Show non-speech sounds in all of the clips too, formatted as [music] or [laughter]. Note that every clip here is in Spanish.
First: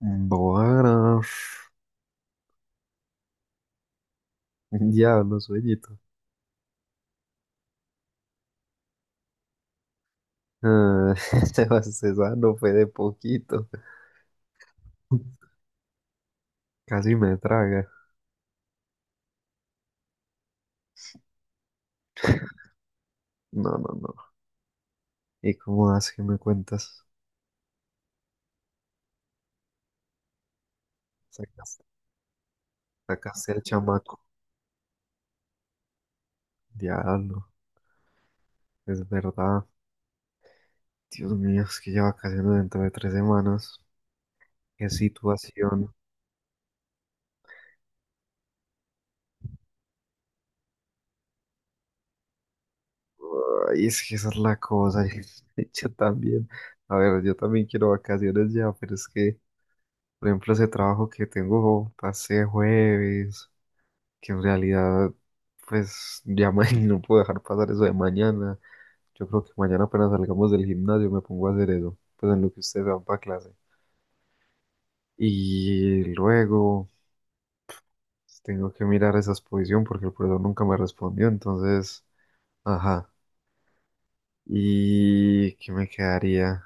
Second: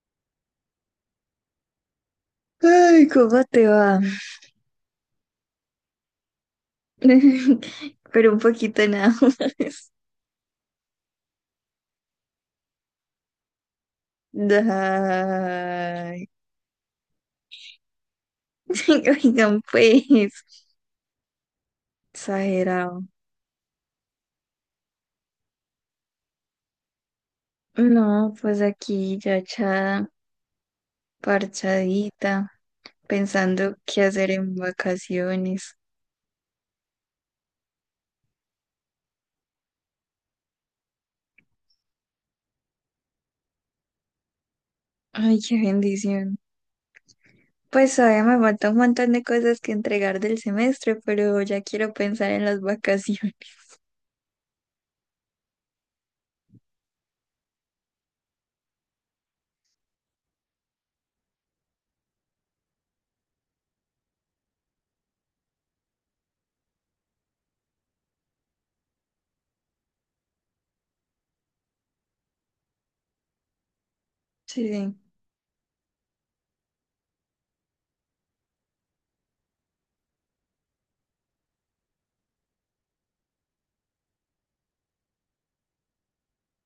Bueno, Ay, ¿cómo te va? [laughs] diablo, sueñito. [laughs] Pero un poquito nada más. Ah, [laughs] esa no fue de poquito. Ay, Casi me traga. [laughs] oigan, pues, exagerado. No, no, no. ¿Y cómo vas que me cuentas? No, pues aquí ya echada, Sacaste, parchadita, sacaste al pensando qué chamaco. hacer en vacaciones. Diablo, es verdad. Dios mío, es que ya vacaciones dentro de 3 semanas. Qué Ay, qué situación. bendición. Pues todavía me falta un montón de cosas que entregar del semestre, pero ya quiero pensar en las vacaciones. Ay, es que esa es la cosa. [laughs] Yo también. A ver, yo también quiero vacaciones ya, pero es que, por ejemplo, ese trabajo que tengo pasé jueves. Que en realidad, pues ya [laughs] no puedo dejar pasar eso de mañana. Yo creo que mañana apenas salgamos del gimnasio me pongo a hacer eso, pues en lo que ustedes van para clase. [laughs] Sí, sí. Y luego pues, tengo que mirar esa exposición porque el profesor nunca me respondió, entonces, ajá. ¿Y qué me quedaría?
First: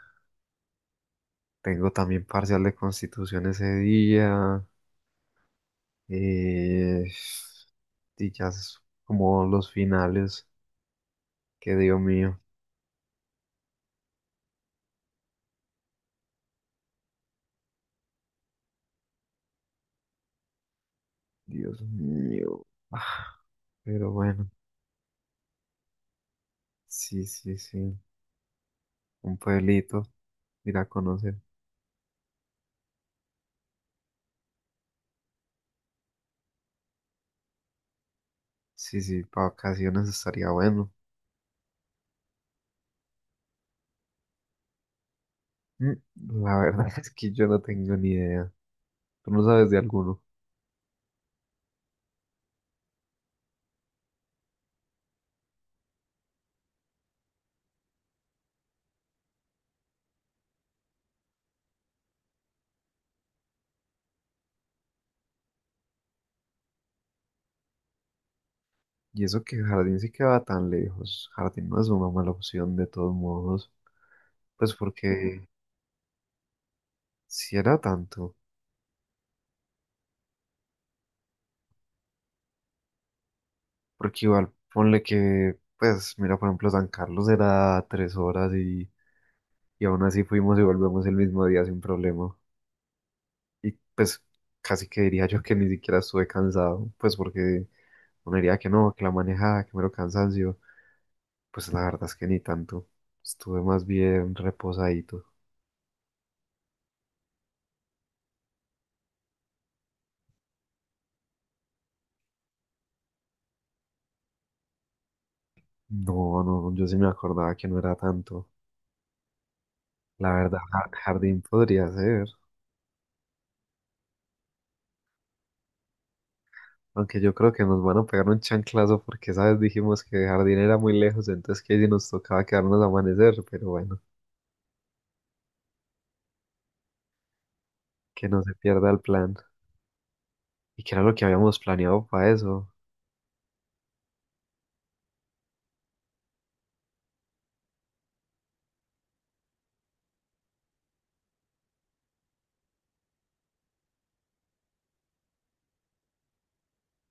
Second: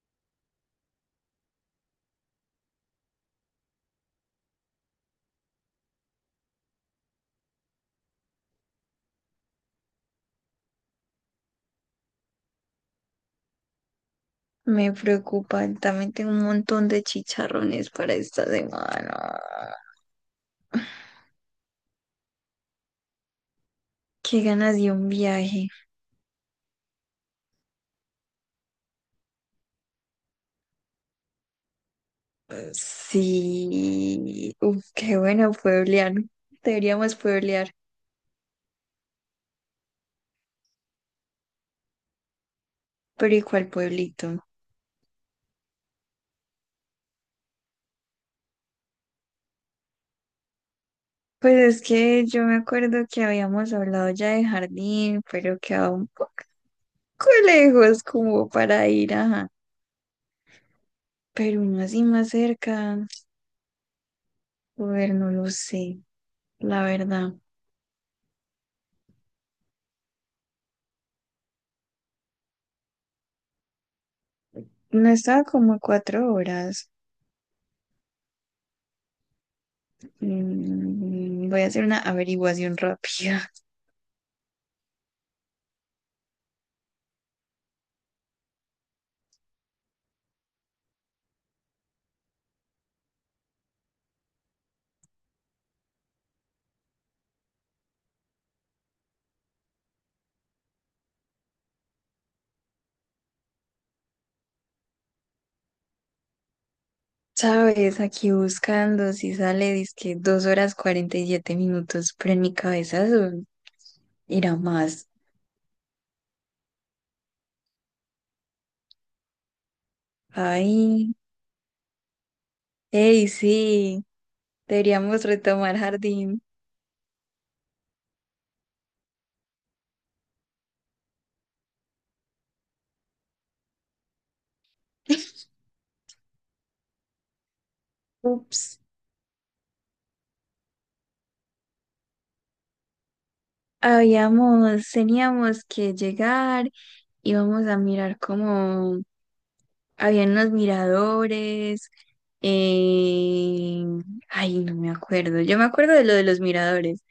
Tengo también parcial de constitución ese día. eh, y ya es como los finales. Que Dios mío, Me preocupa, también tengo un montón de chicharrones para esta semana. Dios mío. Pero Qué bueno, ganas de un viaje. sí, sí, sí. Un pueblito, ir a conocer. Sí, uf, qué bueno pueblear. Deberíamos pueblear, Sí, sí, para vacaciones estaría bueno. pero ¿y cuál pueblito? Mm, La verdad [laughs] es que yo no tengo ni idea. Tú no sabes de alguno. Pues es que yo me acuerdo que habíamos hablado ya de Jardín, pero quedaba un poco lejos como para ir, ajá. Pero uno así más cerca, joder, no lo sé, la verdad. Y eso que Jardín sí queda tan lejos. Jardín no es una mala opción de todos modos. Pues No estaba porque como a 4 horas. si era tanto. Mm, voy a hacer una averiguación rápida. [laughs] Porque igual, ponle que, pues, mira, por ejemplo, San Carlos era 3 horas y aún así fuimos y volvemos el mismo día sin problema. Y pues casi que diría yo que ni siquiera estuve cansado, pues porque uno diría que no, que la manejada, que mero cansancio. Pues la verdad es que ni tanto. Estuve más bien reposadito. Sabes, aquí buscando si sale, dizque 2 horas 47 minutos, pero en mi cabeza eso era más. No, no, yo sí me acordaba que no era tanto. La verdad, ja- Ay, jardín podría ser. hey, sí, deberíamos retomar Jardín. Aunque yo creo que nos van a pegar un chanclazo porque, ¿sabes? Dijimos que Jardín era muy lejos, entonces que si nos tocaba quedarnos a amanecer, pero bueno, que no se Ups, pierda el plan. ¿Y qué era lo que habíamos planeado para eso? Teníamos que llegar, íbamos a mirar como habían unos miradores. eh, Ay, no me acuerdo. Yo me acuerdo de lo de los miradores.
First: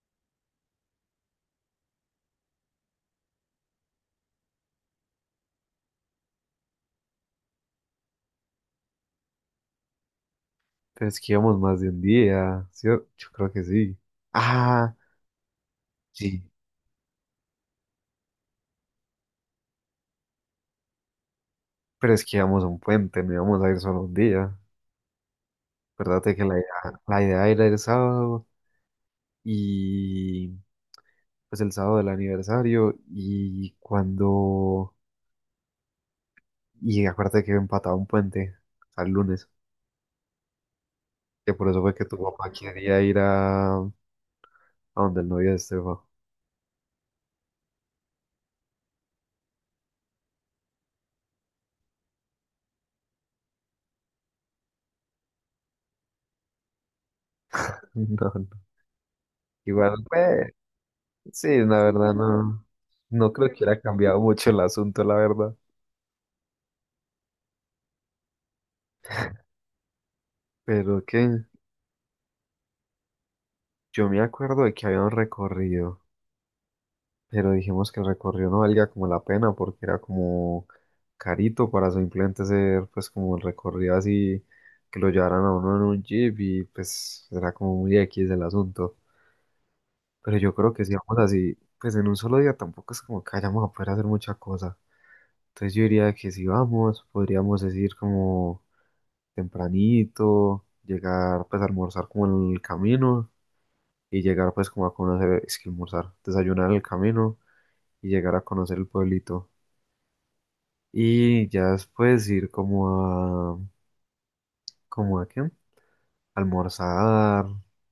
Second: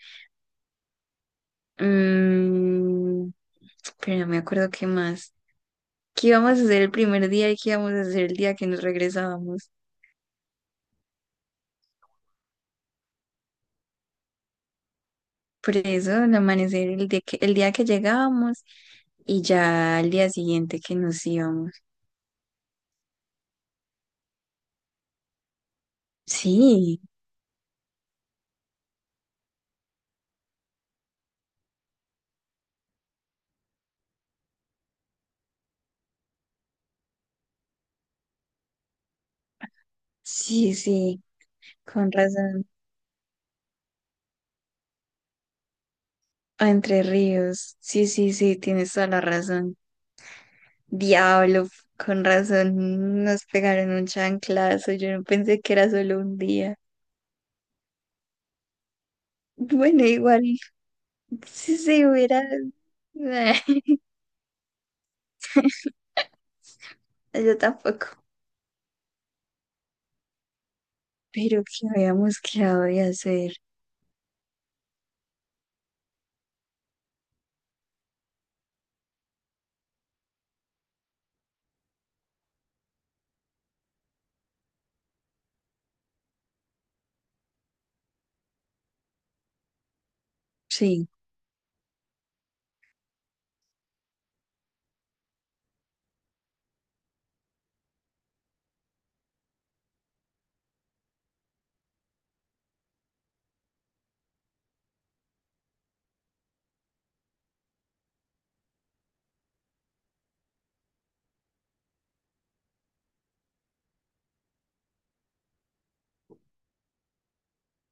Mm, pero no me acuerdo qué más. ¿Qué íbamos a hacer el primer día y qué íbamos a hacer el día que nos regresábamos? Pero es que íbamos más de un día, ¿sí? Yo creo que sí. Ah, Por eso, el sí. amanecer, el día que llegábamos y ya al día siguiente que nos íbamos. Pero es que íbamos a un puente, no íbamos a ir solo un día. Acuérdate que Sí, la idea era el sábado y pues el sábado del aniversario y cuando... Y acuérdate que empataba un puente al lunes, sí, sí, que por eso fue que con tu papá razón. quería ir a donde el novio de Esteban. A Entre Ríos, sí, sí, sí, tienes toda la razón. Diablo, con razón, nos pegaron un chanclazo. Yo no pensé que era solo un día. [laughs] No, no. Igual, Bueno, igual, pues, sí, si la se verdad hubiera... no. No creo que hubiera [laughs] cambiado mucho el asunto, la verdad. Yo tampoco. Pero qué. Pero que habíamos quedado de hacer. Yo me acuerdo de que había un recorrido, pero dijimos que el recorrido no valía como la pena porque era como carito para simplemente ser pues como el recorrido así que lo llevaran a uno en un jeep y pues era como muy X el asunto. Pero yo creo que si Sí, vamos así, pues en un solo día tampoco es como que vayamos a poder hacer mucha cosa. Entonces yo diría que si vamos, podríamos decir como tempranito, llegar pues a almorzar como en el camino y llegar pues como a conocer, es que almorzar, desayunar en el camino y llegar a conocer el pueblito. Y ya después ir como a, ¿como a qué? Almorzar,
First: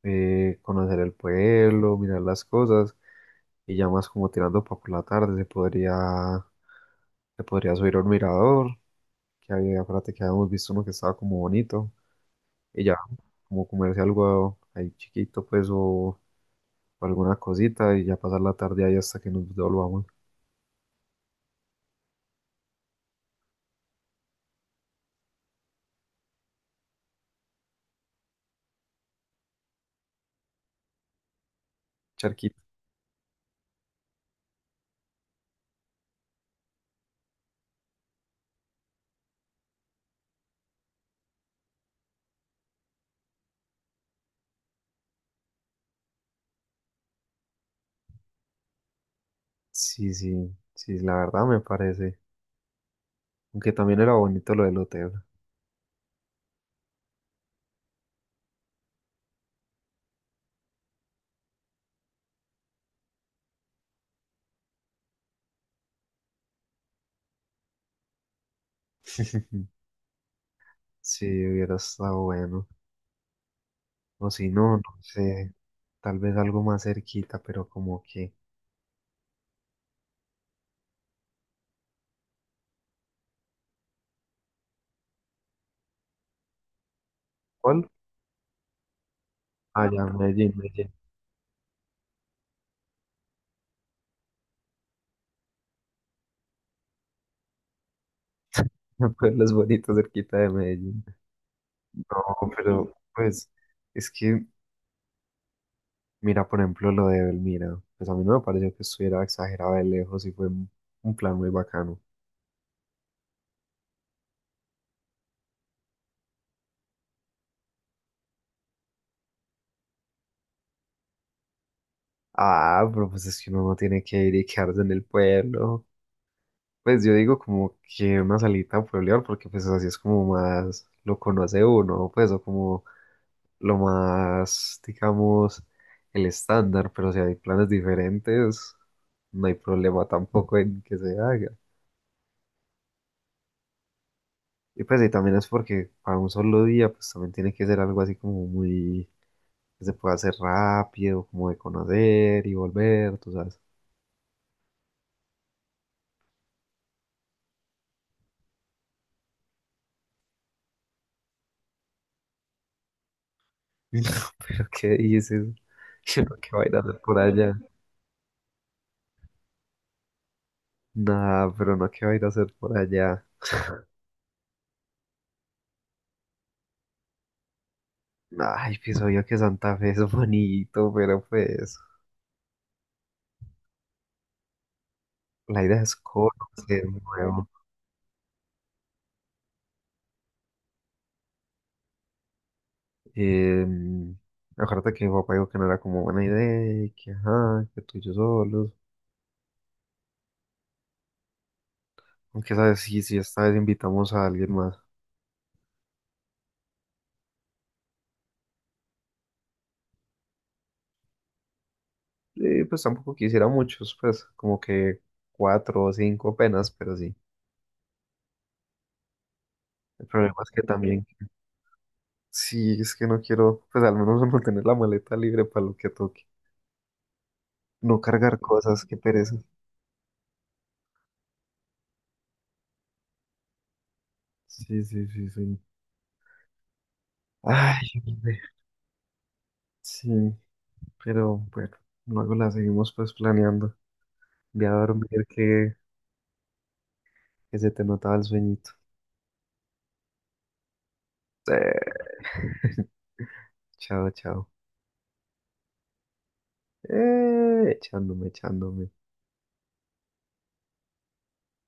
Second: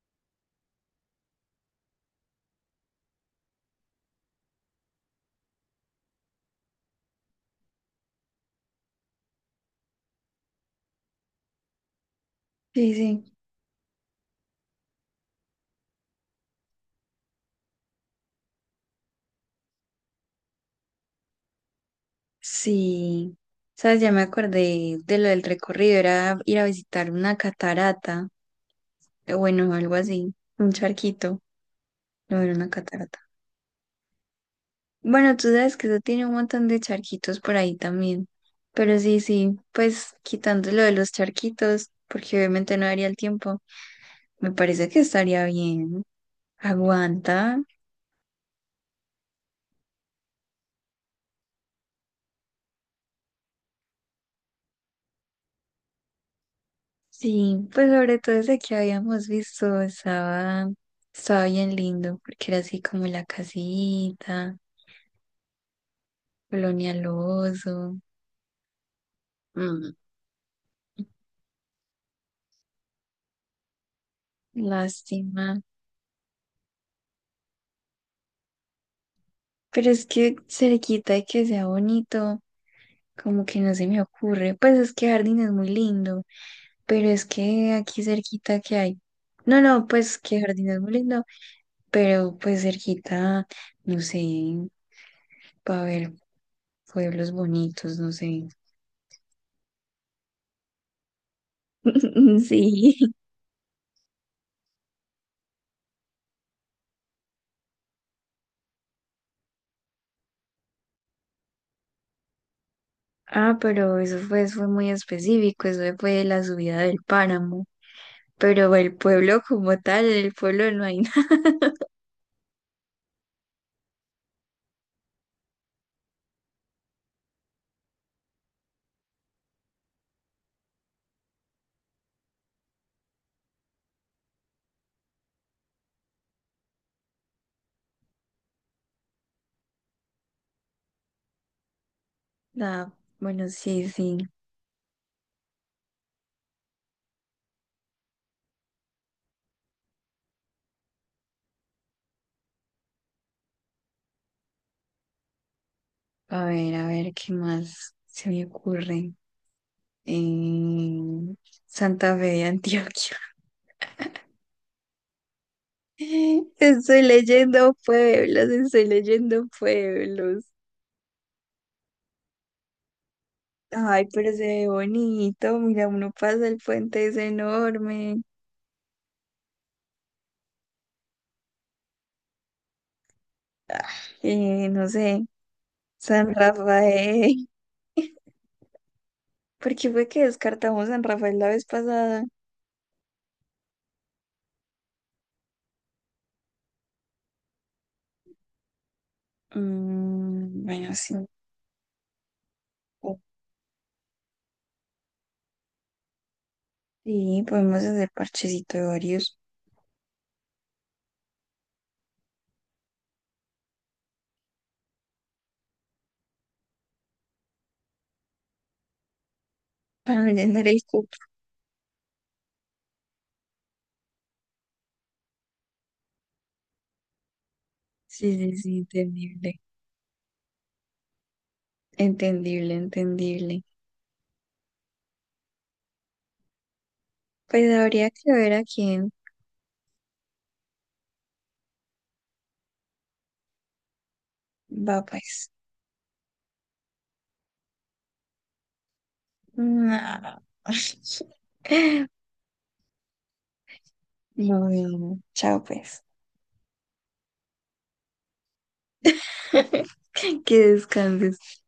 conocer el pueblo, mirar las cosas y ya más como tirando para por la tarde se podría subir a un mirador, que había, acuérdate que habíamos visto uno que estaba como bonito y sí, ya sí. como comerse algo ahí chiquito pues o alguna cosita y ya pasar la tarde ahí hasta que nos volvamos. Sí. ¿Sabes? Ya me acordé de lo del recorrido. Era ir a visitar una catarata. Bueno, algo así. Un charquito. No era Charquito. una catarata. Bueno, tú sabes que eso tiene un montón de charquitos por ahí también. Pero sí, sí. Pues quitando lo de los charquitos, porque obviamente no daría el tiempo. Me parece que estaría bien. Aguanta. Sí, sí, sí, la verdad me parece. Aunque también era bonito lo del hotel. Sí, pues sobre todo ese que habíamos visto estaba, estaba bien lindo, porque era así como la casita, Colonial Oso. [laughs] Mm, Sí, hubiera estado bueno. O si no, no sé, lástima. tal vez algo más cerquita, pero como que... Pero es que cerquita de que sea bonito, como que no se me ocurre. Pues es que Jardín es muy lindo, pero es que ¿Cuál? aquí cerquita que hay. No, no, Ah, ya, pues que Medellín, Jardín es Medellín. muy lindo, pero pues cerquita, no sé, para ver pueblos bonitos, no sé. [laughs] Pueblos bonitos cerquita de Medellín. [laughs] No, pero Sí. pues es que, mira, por ejemplo, lo de Belmira, pues a mí no me pareció que estuviera exagerado de lejos y fue un plan muy bacano. Ah, pero eso fue muy específico, eso fue la subida del páramo. Pero el pueblo como tal, el pueblo no hay [laughs] Ah, pero pues es que uno no tiene que ir y quedarse en el pueblo. Pues yo digo como que una salita a pueblear, porque pues así es como más lo conoce uno, pues, o como lo más, digamos, el estándar, pero si hay planes diferentes, no hay problema tampoco en que se haga. nada. Bueno, sí, sí. Y pues y también es porque para un solo día, pues también tiene que ser algo así como muy, que se pueda hacer rápido, como de conocer y volver, tú sabes. A ver, ¿qué más se me ocurre? En Santa Fe de Antioquia. [laughs] ¿Qué dices? [laughs] [laughs] ¿Qué va a ir a hacer Estoy por allá? leyendo pueblos, estoy leyendo pueblos. Nada, pero no, ¿qué va a ir a hacer por allá? Ay, pero se ve bonito. Mira, uno pasa el puente, es enorme. Ay, pienso yo que Santa Fe es bonito, pero pues Ah, no sé, la idea es San conocer Rafael. nuevo. Porque fue que descartamos en Rafael la vez pasada. Eh, Acuérdate que mi papá dijo que no era como buena idea, y que ajá, que tú y yo solos. Mm, bueno, sí. Aunque sabes, sí, sí, esta vez invitamos a alguien más. Sí, podemos hacer parchecito de varios Pues tampoco quisiera muchos, pues como que cuatro o cinco apenas, pero sí. [laughs] El para no problema es que llenar el también, cupo. sí, es que no quiero, pues al menos [laughs] no tener la maleta libre para lo que toque. No Sí, cargar sí, sí, cosas, qué pereza. entendible. Entendible, entendible. Sí, sí, sí, sí. Pues Ay, no, habría que hombre. ver a quién Sí, pero bueno, luego la seguimos pues planeando. Voy a va, dormir pues. que se te notaba el sueñito. No. [laughs] [laughs] Chao, chao. No, no, no. Chao, pues. Echándome, echándome. [laughs] Que descanses.